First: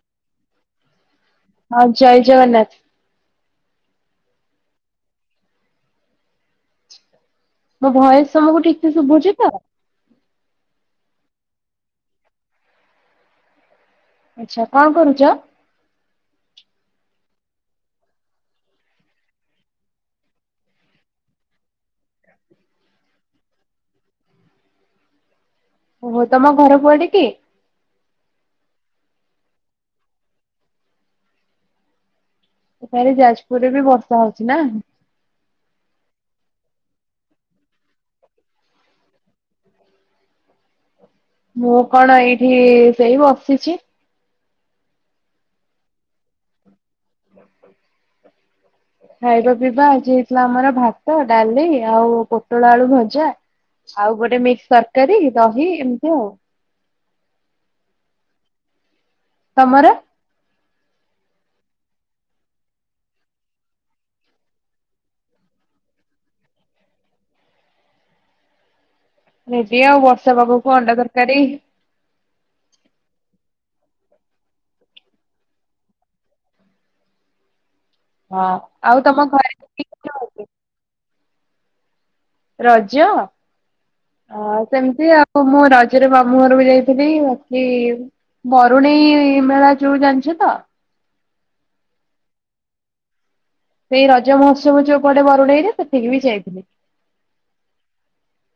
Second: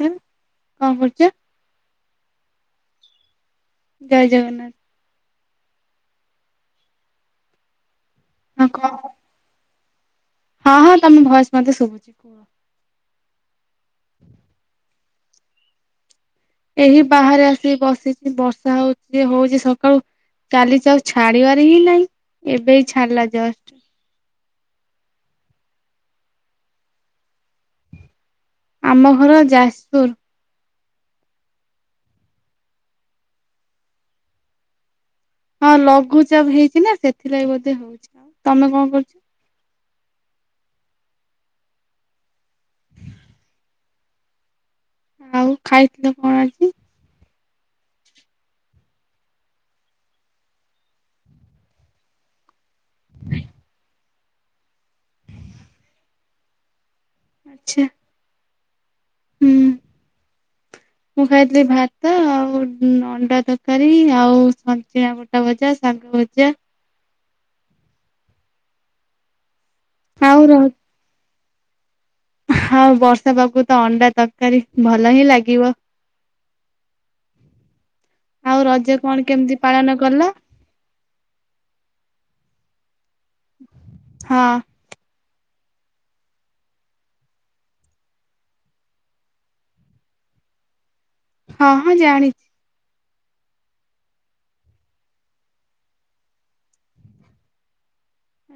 [unintelligible] କଣ କରୁଛ? ହଁ ଜୟ ଜଗନ୍ନାଥ ଜୟ ଜଗନ୍ନାଥ। ମୋ ଭୟେସ୍ ତମକୁ ହଁ ଠିକ୍ କଣ ସେ ଶୁଭୁଛି ତ? ହଁ ହଁ ତମ ଭଏସ୍ ମତେ ଶୁଭୁଛି କୁହ। ଆଚ୍ଛା। କଣ କରୁଛ? ଏହି ବାହାରେ ଆସିିକି ବସିଛି। ବର୍ଷା ହଉଛି, ହଉଛି ସକାଳୁ କାଲିଠାରୁ ଛାଡିବାର ହିଁ ନାହିଁ। ଏବେ ଏଇ ଛାଡିଲା ଜଷ୍ଟ୍। ଓ ହୋ ତମ ଘର କୁଆଡେ କି? ଆମ ଘର ଯାଜପୁର। ସେ [unintelligible] ଯାଜପୁରରେ ବି ବର୍ଷା ହଉଛି ନା। ହଁ ଲଘୁଚାପ ହେଇଛି ନା, ସେଥିଲାଗି ବଧେ ହଉଛି। ଆଉ ତମେ କଣ କରୁଛ? ମୁଁ କଣ ଏଇଠି ସେଇ ବସିଛି। ଆଉ ଖାଇଥିଲ କଣ ଆଜି? [inaudible] ଖାଇବା ପିଇବା ଆଜି ହେଇଥିଲା ଆମର ଭାତ, ଡାଲି, ଆଉ ପୋଟଳ ଆଳୁ ଭଜା। ଆଉ ଗୋଟେ ମିକ୍ସ ତରକାରୀ, ଦହି ଏମିତି ଆଉ। ଆଚ୍ଛା। ହୁଁ। ତମର? ମୁଁ ଖାଇଥିଲି ଭାତ ଆଉ ଅଣ୍ଡା ତରକାରୀ ଆଉ ଚିଆଁ ବୁଟ ଭଜା, ଶାଗ ଭଜା ରେଡି ଆଉ ବର୍ଷା ପାଗକୁ ଅଣ୍ଡା ତରକାରୀ। ହଁ ବର୍ଷା ପାଖକୁ ତ ଅଣ୍ଡା ତରକାରୀ, ଭଲ ହିଁ ଲାଗିବ। ହଁ ଆଉ ରଜ ତମ କଣ ଘରେ କେମିତି କି ପାଳନ କଲେ? କି ରଜ, ହଁ ଆ ସେମିତି ଆଉ। ହଁ ମୁଁ ରଜରେ ମାମୁଁ ଘରକୁ ଯାଇଥିଲି ବାକି ବରୁଣେଇ ମେଳା ଯୋଉ ଜାଣିଛ ତ? ହଁ ହଁ ଜାଣିଛି। ସେଇ ରଜ ମହୋତ୍ସବ ଯୋଉ ପଡେ ବରୁଣେଇରେ, ସେତିକି ବି ଯାଇଥିଲି।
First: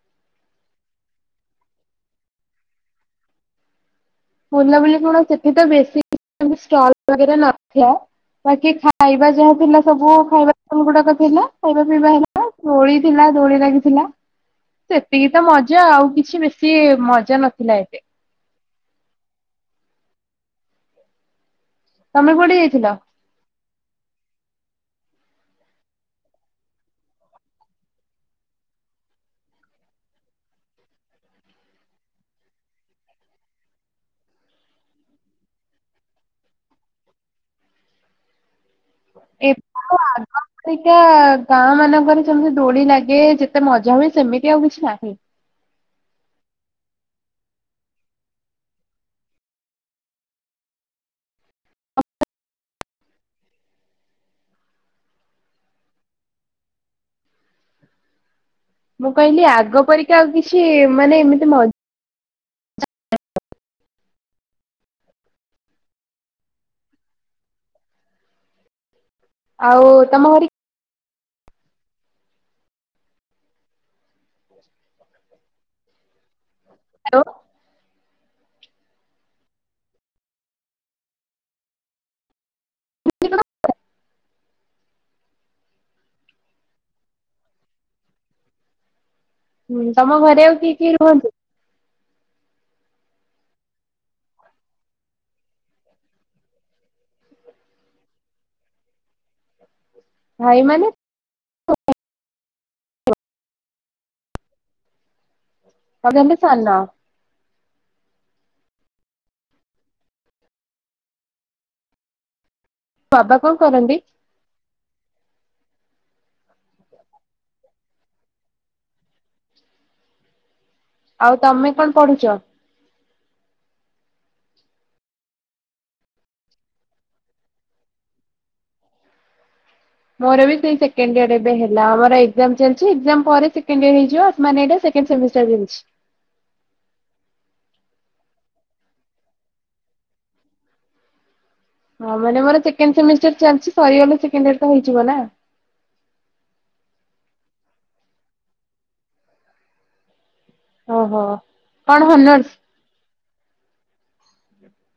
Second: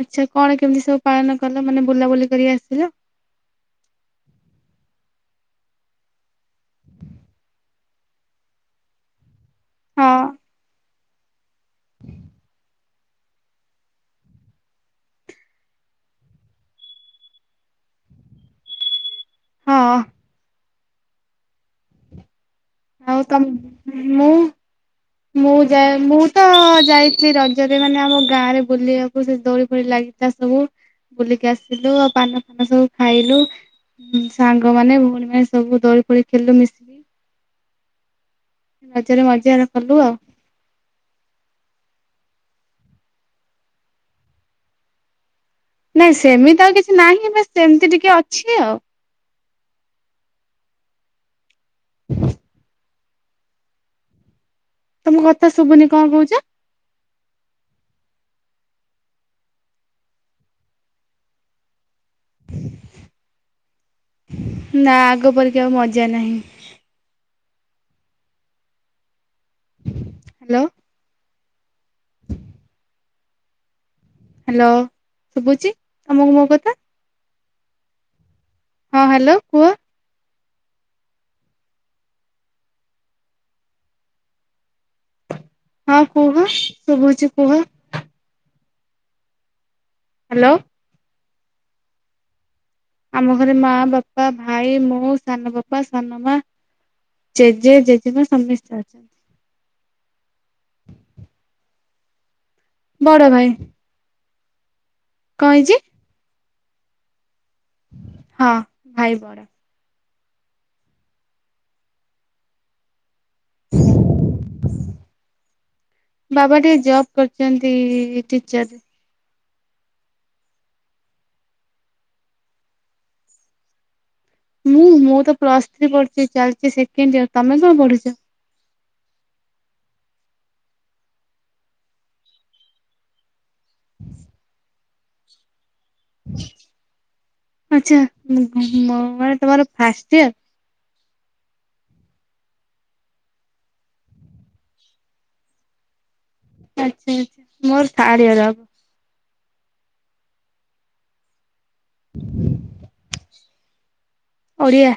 ଆଚ୍ଛା କଣ କେମିତି ସବୁ ପାଳନ କଲ? ମାନେ ବୁଲାବୁଲି କରି ଆସିଲ? ବୁଲାବୁଲି କଣ ସେଠି ତ ବେଶୀ ଷ୍ଟଲ ବଗେରା ନଥିଲା। ବାକି ଖାଇବା ଯା ଥିଲା ହଁ ସବୁ ଖାଇବା ଷ୍ଟଲ ଗୁଡାକ ଥିଲା। ଖାଇବା ପିଇବା ହେଲା। ଦୋଳି ଥିଲା ଦୋଳି ଲାଗିଥିଲା। ସେତିକି ତ ମଜା, ଆଉ କିଛି ବେଶୀ ମଜା ନଥିଲା ଏତେ। ହଁ। ତମେ କୁଆଡେ ଯାଇଥିଲ? ଆଉ ତ ମୁଁ ମୁଁ ଯା ମୁଁ ତ ଯାଇଥିଲି ରଜରେ ମାନେ ଆମ ଗାଁ ରେ ବୁଲିବାକୁ, ସେ ଦୋଳି ଫୋଳି ଲାଗି ଥିଲା ସବୁ ବୁଲିକି ଆସିଲୁ ଆଉ ପାନ ଫାନ ସବୁ ଖାଇଲୁ। ହୁଁ ସାଙ୍ଗମାନେ, ଭଉଣୀ ମାନେ ସବୁ ଦୋଳି ଫୋଳି ଖେଳିଲୁ ମିଶି ରଜରେ ମଜା କଲୁ ଆଉ। ଏଇକା ଗାଁ ମାନଙ୍କରେ ଯେମିତି ଦୋଳି ଲାଗେ, ଯେତେ ମଜା ହୁଏ, ସେମିତି ଆଉ କିଛି ନାହିଁ। ନାଇଁ ସେମିତି ଆଉ କିଛି ନାହିଁ ବା ସେମିତି ଟିକେ ଅଛି ଆଉ ହୁଁ [unintelligible] ତମ କଥା ଶୁଭୁନି କଣ କହୁଛ? ମୁଁ କହିଲି ଆଗ ପରିକା ଆଉ କିଛି ମାନେ ଏମିତି ମ ନା ଆଗ ପରିକା ଆଉ ମଜା ନାହିଁ। ଆଉ ତମ ଘରେ ହ୍ୟାଲୋ। ହ୍ୟାଲୋ ଶୁଭୁଛି ତମକୁ ମୋ କଥା। ହ୍ୟାଲୋ। ହଁ ହ୍ୟାଲୋ କୁହ? ହୁଁ ହଁ କୁହ ଶୁଭୁଛି କୁହ? ହୁଁ ତମ ଘରେ ହ୍ୟାଲୋ ଆଉ କିଏ କିଏ ରୁହନ୍ତି? ଆମ ଘରେ ମା, ବାପା, ଭାଇ, ମୁଁ, ସାନ ବାପା, ସାନ ମା ଜେଜେ ଜେଜେମା ସମସ୍ତେ ଅଛନ୍ତି। ଭାଇ ମାନେ ବଡ ଭାଇ। କଣ ହେଇଛି? [inaudible] ସାନ। ହଁ ଭାଇ ବଡ। ବାବା କଣ କରନ୍ତି? ବାବା ଟିକେ ଜବ କରିଛନ୍ତି ଟିଚର। ଆଉ ତମେ କଣ ପଢୁଛ? ମୁଁ ମୁଁ ତ ପ୍ଲସ୍ ଥ୍ରୀ ପଢ଼ୁଚ୍ଛି ଚାଲିଛି ସେକେଣ୍ଡ ଇୟର ତମେ କଣ ପଢିଛ? ମୋର ବି ସେଇ ସେକେଣ୍ଡ ଇୟର ଏବେ ହେଲା ଆମର ଏକ୍ସାମ୍ ଚାଲିଛି ଏ ପରେ ସେକେଣ୍ଡ ଇଅର ହେଇଯିବ। [unintelligible] ସେମିଷ୍ଟର [unintelligible] ଆଛା ମୋ ମୋର ମାନେ ତମର ଫାଷ୍ଟ ଇଅର। ହଁ ମାନେ ମୋର ସେକେଣ୍ଡ ସେମିଷ୍ଟର ଚାଲିଛି ସରିଗଲେ ସେକେଣ୍ଡ ଇୟର ତ ହେଇଯିବ ନା? ଆଚ୍ଛା ଆଚ୍ଛା ମୋର ଥାର୍ଡ ଇଅର ହବ। ଓହୋ କଣ ହନର୍ସ? ଓଡ଼ିଆ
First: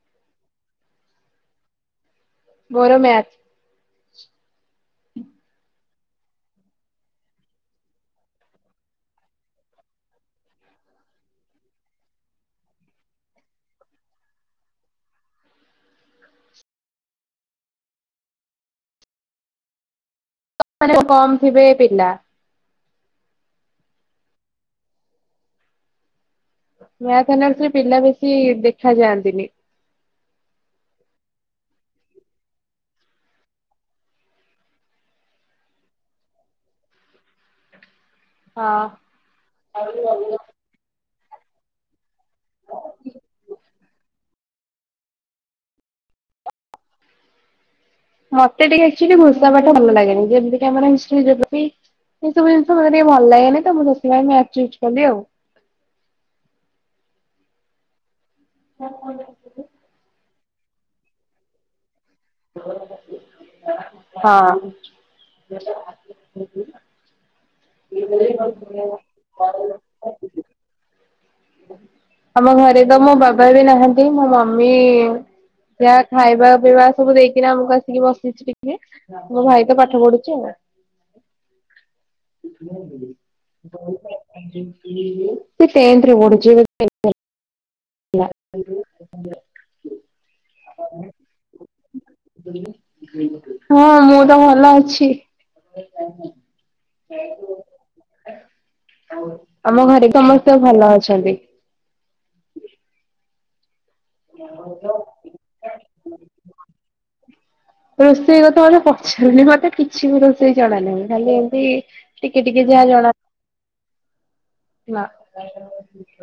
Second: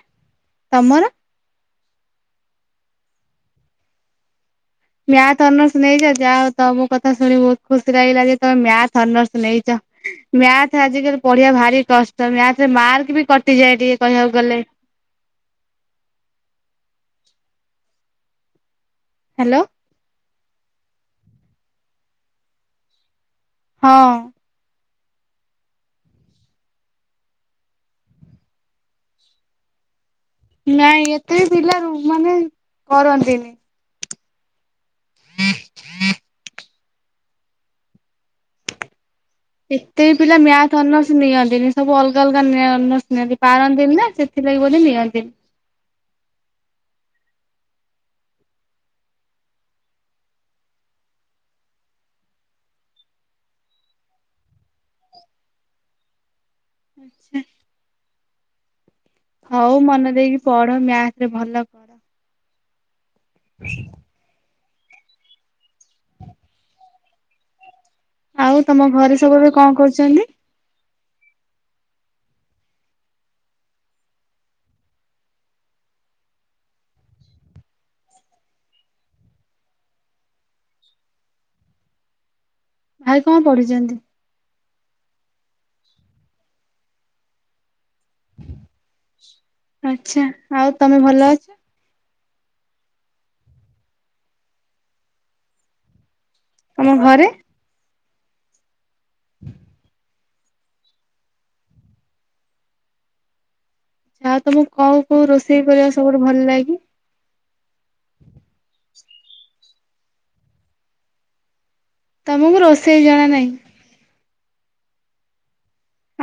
ତମର? ମୋର ମ୍ୟାଥ। ମ୍ୟାଥ ଅନର୍ସ ନେଇଛ ଯାଅ ତମ କଥା ଶୁଣି ବହୁତ ଖୁସି ଲାଗିଲା ଯେ ତମେ ମ୍ୟାଥ ଅନର୍ସ ନେଇଛ। ମ୍ୟାଥ ଆଜିକାଲି ପଢିବା ଭାରି କଷ୍ଟ ମ୍ୟାଥରେ ମାର୍କ ବି କଟିଯାଏ ଟିକେ କହିବାକୁ ଗଲେ। ହ୍ୟାଲୋ। ମାନେ କମ ଥିବେ ପିଲା? ହଁ। ମ୍ୟାଥ ଅନର୍ସରେ ପିଲା ବେଶୀ ଦେଖା ଯାଆନ୍ତିନି। ନାଇଁ ଏତେ ପିଲାରୁ ମାନେ କରନ୍ତିନି। ହଁ। ଏତେବି ପିଲା ମତେ ମ୍ୟାଥ ଅନର୍ସ ନିଅନ୍ତିନି ସବୁ ଅଲଗା ଅଲଗା ଅନର୍ସ ନିଅନ୍ତି ପାରନ୍ତିନି ନା? ଏଥିଲାଗି ବୋଲି ନିଅନ୍ତିନି। ମତେ ଟିକେ ଆକ୍ଚୁଆଲି ଘୋଷା ପାଠ ଭଲ ଲାଗେନି ଯେମିତି ଆମ ହିଷ୍ଟ୍ରୀ, ଯୋଗ୍ରାଫି। ଏଇସବୁ ଜିନିଷ ମତେ ଟିକେ ଭ ଲାଗେନି ତ ମୁଁ ସେଥିପାଇଁ ମ୍ୟାଥ ଚୁଜ କଲି ଆଉ ଆଛା। କଣ ଭଲ ହଉ ମନେ ଦେଇକି ପଢ ମ୍ୟାଥ ରେ ଭଲ ପ ହଁ। ଆଉ ତମ ଘରେ ସବୁବେ କଣ କରୁଚନ୍ତି? ଆମ ଘରେ ତ ମୋ ବାବା ବି ନାହାନ୍ତି। ମୋ ମମି ସୋ ଖାଇବା ପିଇବା ସବୁ ଦେଇକିନା ଆମକୁ ଆସିକି ବସିଚି ଟିକେ। ମୋ ଭାଇ ତ ପାଠ ପଢୁଚି ଆଉ। ଭାଇ କଣ ପଢିଚନ୍ତି? ସେଟ ଓଣ [unintelligible] ଆଛା ଆଉ ତମେ ଭଲ ଅଛ? ହଁ ମୁଁ ତ ଭଲ ଅଛି। ତମ ଘରେ? ଆମ ଘରେ ସମସ୍ତେ ଭଲ ଅଛନ୍ତି। ଆଛା ଆଉ ତମକୁ କୋଉ କୋଉ ରୋଷେଇ କରିବା ସବୁଠୁ ଭଲ ଲାଗେ? ରୋଷେଇ କ ତ ମୋତେ ପଚାରୁନି ମତେ କିଛି ବି ରୋଷେଇ ଜଣା ନାହିଁ। ଖାଲି ଏମତି ଟିକେ ତମକୁ ଟିକେ ଯାହା ରୋଷେଇ ଜଣା ନାହିଁ।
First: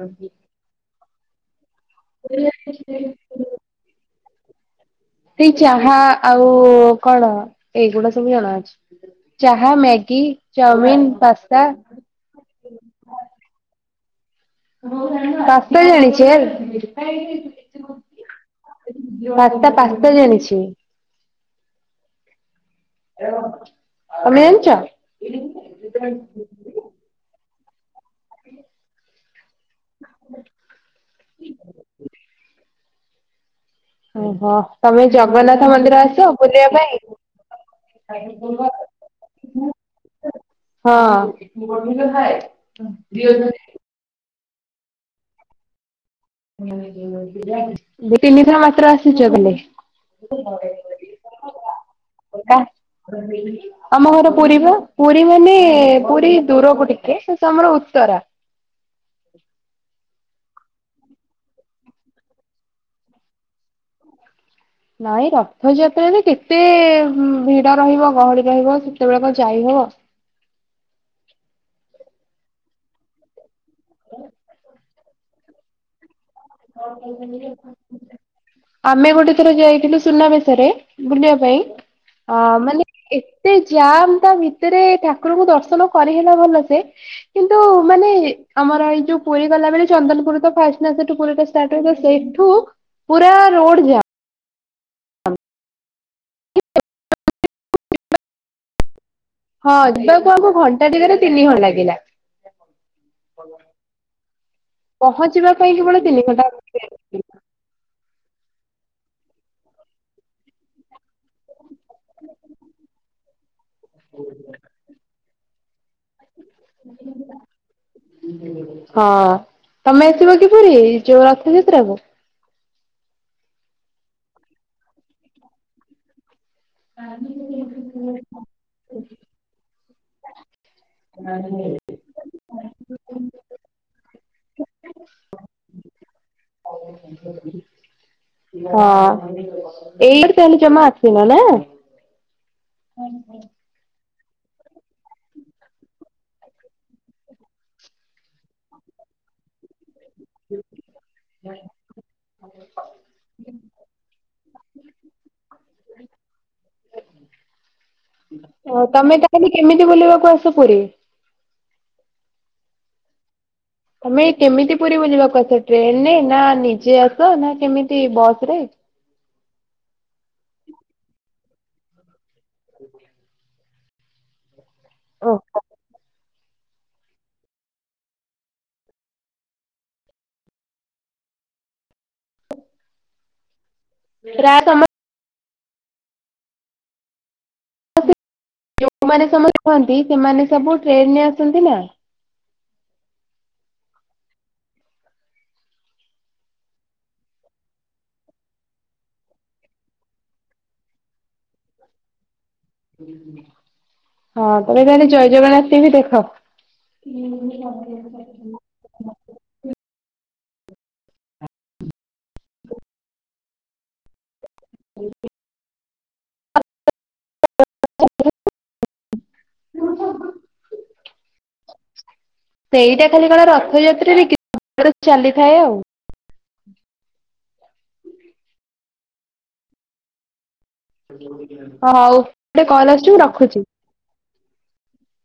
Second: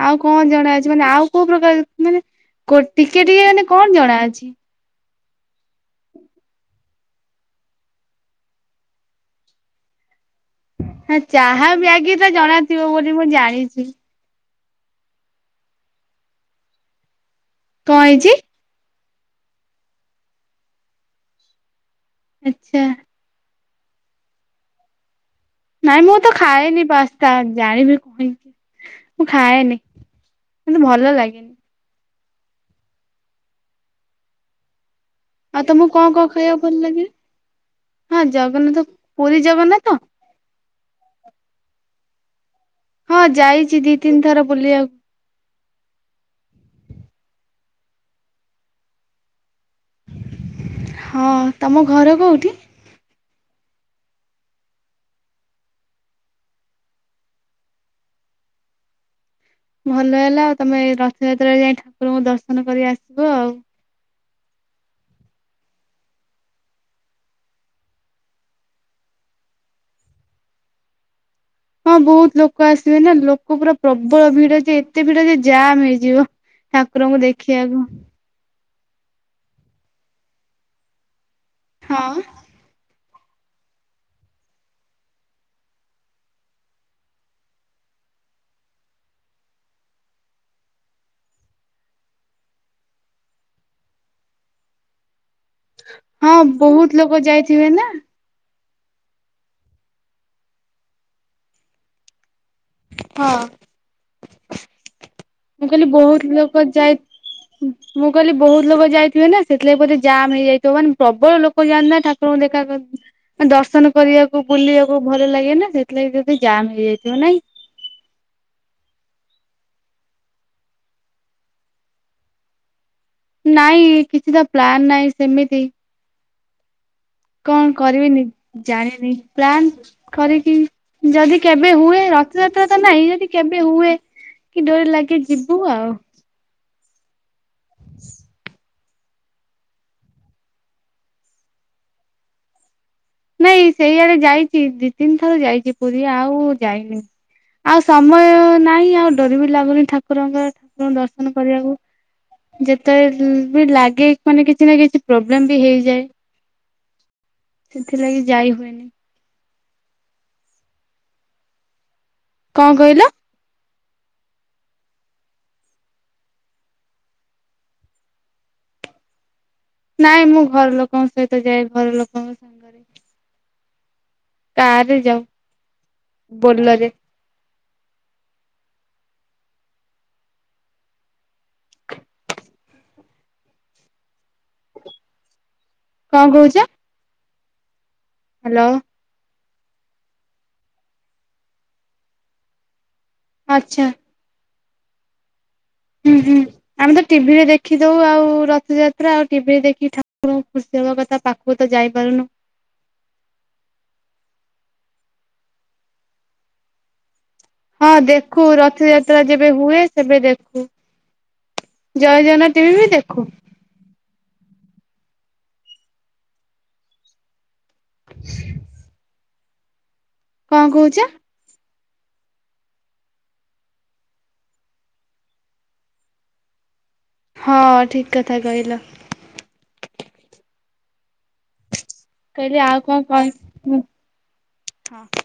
ଆଉ କଣ ଜଣା ଅଛି ମାନେ ଆଉ କୋଉ ପ୍ରକାର ମାନେ ଟିକେ ଟିକେ ମାନେ କଣ ଜଣା ଅଛି? ସେଇ ଚାହା ଆଉ କଣ ଏଇଗୁଡା ସବୁ ଜଣାଅଛି। ଚାାହା ମ୍ୟାଗି। ଚାଉମିିନ, ହ ପାସ୍ତା। ଚାହା ମ୍ୟାଗି ତ ଜଣାଥିବ ବୋଲି ମୁଁ ଜାଣିଚି। ପାସ୍ତା ଜାଣିଛଚି ୟାର୍। କଣ ହେଇଚି? ପାସ୍ତା ପାସ୍ତା ଜାଣିଛି। ଆଚ୍ଛା। ତମେ ଜାଣିଚ? ନାଇଁ ମୁଁ ତ ଖାଏନି ପାସ୍ତା ଜାଣିବି ପୁଣି ମୁଁ ଖାଏନି ମତେ ଭଲ ଲାଗେନି। ଓହୋ ତମେ ଆଉ ଜଗନ୍ନାଥ ତମକୁ ମନ୍ଦିର କଣ କଣ ଆସବ ଖାଇବାକୁ ବୁଲିବା ଭଲ ପାଇଁ? ଲାଗେ? ହଁ ଜଗନ୍ନାଥ ପୁରୀ ଜଗନ୍ନାଥ? ହଁ କିନ୍ତୁ ଗୋବିନ୍ଦ ଖାଏ? ହଁ ଯାଇଚି ଦି ତିନ୍ ଥର ବୁଲିବାକୁ। [inaudible] ଦି ତିନି ଥର ମାତ୍ର ଆସିଚ ବୁଲି? [unintelligible] ହଁ ତମ ଘର କୋଉଠି? ଆମ ଘର ପୁରୀ ପା ପୁରୀ ମାନେ ପୁରୀ ଦୂରକୁ ଟିକେ ଶେଷ ଆମର ଉତ୍ତରା। ଭଲ ହେଲା ଆଉ ତମେ ରଥଯାତ୍ରାରେ ଯାଇଁ ଠାକୁରଙ୍କୁ ଦର୍ଶନ କରି ଆସିବ ଆଉ। ନାଇଁ ରଥ ଯାତ୍ରାରେ କେତେ ଭିଡ ରହିବ ଗହଳି ରହିବ ସେତେବେଳେ କଣ ଯାଇହବ। ହଁ ବହୁତ ଲୋକ ଆସିବେ ନା ଲୋକ ପୁରା ପ୍ରବଳ ଭିଡ ଯେ ଏତେ ଭିଡ ଯେ ଜାମ୍ ହେଇଯିବ। ଠାକୁରଙ୍କୁ ଦେଖିବାକୁ ଆମେ ଗୋଟେ ଥର ଯାଇଥିଲୁ ସୁନାବେଶ ରେ ବୁଲିବା ପାଇଁ ହଁ ହଁ ମାନେ ଏତେ ଜାମ୍ ତା ଭିତରେ ଠାକୁରଙ୍କୁ ଦର୍ଶନ କରିହେଲା ଭଲ ସେ କିନ୍ତୁ ମାନେ ଆମର ଏଇ ଯଉ ପୁରୀ ଗଲାବେେଳେ ଚନ୍ଦନପୁରୁ ତ ଫାଷ୍ଟ୍ ନା ସେ ପୁରୀଟା ଷ୍ଟାର୍ଟ ରହିବ ସେଇଠୁ ପୁରା ରୋଡ ଜାମ୍। ହଁ ବହୁତ୍ ଲୋକ ଯାଇଥିବେ ନା ହଁ ଯିବାକୁ ଆମକୁ ଘଣ୍ଟା ଦିଗରେ ତିନି ଘଣ୍ଟା ଲାଗିଲା। ହଁ। ପହଞ୍ଚ ମୁଁ କହିଲି ବହୁତ୍ ଲୋକ ଯାଇ ମୁଁ କଇଲି ବହୁତ ଲୋକ ଯାଇଥିବେ ନା ସେଥିଲାଗି ବୋଧେ ଜାମ୍ ହେଇ ଯାଇଥିବ ମାନ ପ୍ରବଳ ଲୋକ ଯାଆନ୍ତି ନା ଠାକୁରଙ୍କୁ ଦେଖାକର ଦର୍ଶନ କରିବାକୁ ବୁଲିବାକୁ ଭଲ ଲାଗେ ନା ସେଇଥିଲାଗି ଯଦି ଜାମ୍ ହେଇ ଯାଇଥିବ ନାଇଁ ହଁ ତମେ ଆସିବ କି ପୁରୀ ଯୋଉ ରଥଯାତ୍ରା କୁ? ନାଇଁ କିଛି ତ ପ୍ଲାନ୍ ନାଇ ସେମିତି କଣ କରିବି ନିଜ ଜାଣିନି ପ୍ଲାନ୍ କରିକି ଯଦି କେବେ ହୁଏ ରଥ୍ ରଥଯାତ୍ରା ତ ନାହିଁ ଯଦି କେବେ ହୁଏ କି ଡୋରି ଲାଗେ ଯିବୁ ଆଉ। [unintelligible] ହଁ ଏଇ ଏପଟେ ତାହଲେ ଜମା ଆସିନ ନା? ନାଇଁ ସେଇଆଡେ ଯାଇଚି ଦି ତିନି ଥର ଯାଇଚି ପୁରୀ ଆଉ ଯାଇନି। ଆଉ ସମୟ ନାଇଁ ଆଉ ଡ଼ୋରି ବି ଲାଗୁନି ଠାକୁରଙ୍କର ଠାକୁରଙ୍କୁ ଦର୍ଶନ କରିବାକୁ। ଯେତେବେଳେ ବି ଲାଗେ ମାନେ କିଛି ନା କିଛି ପ୍ରୋବ୍ଲେମ ବି ହେଇଯାଏ। ସେଥିଲାଗି ଯାଇ ଓ ହୁଏନି ତମେ ତାହେଲେ କେମିତି ବୁଲିବାକୁ ଆସ ପୁରୀ? କଁ କଇଲ? ତମେ କେମିତି ପୁରୀ ବୁଲିବାକୁ ଆସ ଟ୍ରେନ୍ ରେ ନା ନିଜେ ଆସ ନା କେମିତି ବସ୍ ରେ? ନାଇଁ ମୁଁ ଘର ଲୋକଙ୍କ ସହିତ ଯାଏ ଘର ଲୋକଙ୍କ ସାଙ୍ଗରେ। କାର୍ ରେ ଯାଉ ବୋଲର୍ ରେ ରା ତମର କଁ କହୁଚ? [inaudible] ହାଲୋ। ଯୋଉମାନେ ସମସ୍ତେ କୁହନ୍ତି ସେମାନେ ସବୁ ଟ୍ରେନ୍ ରେ ଆସନ୍ତି ନା। ଆଚ୍ଛା। ଉଁ ହୁଁ। ଆମେ ତ ଟିଭିରେ ଦେଖିଦଉ ଆଉ ରଥଯାତ୍ରା ଆଉ ଟିଭିରେ ଦେଖି ଠାକୁରଙ୍କୁ ଖୁସି ହବା କଥା ପାଖ କୁ ତ ଯାଇପାରୁନୁ। [inaudible] ହଁ ତମେ ତାହଲେ ଜୟ ଜଗନ୍ନାଥ ଟିଭି ଦେଖ? ହଁ ଦେଖୁ ରଥଯାତ୍ରା ଯେବେ ହୁଏ ସେବେ ଦେଖୁ। ଜୟ ଜଗନ୍ନାଥ ଟିଭି ବି ଦେଖୁ। [inaudible] [inaudible] [unintelligible] କଁ କହୁଚ? ସେଇଟା ଖାଲି କଣ ରଥଯାତ୍ରା ରେ [unintelligible] ଚାଲିଥାଏ ଆଉ। ହଁ ଠିକ କଥା କହିଲ। ହଉ କହିଲି ଗୋଟେ ଆଉ କଲ୍ କଣ ଆସୁଚି ମୁଁ ରଖୁଚି। କହି ହଁ।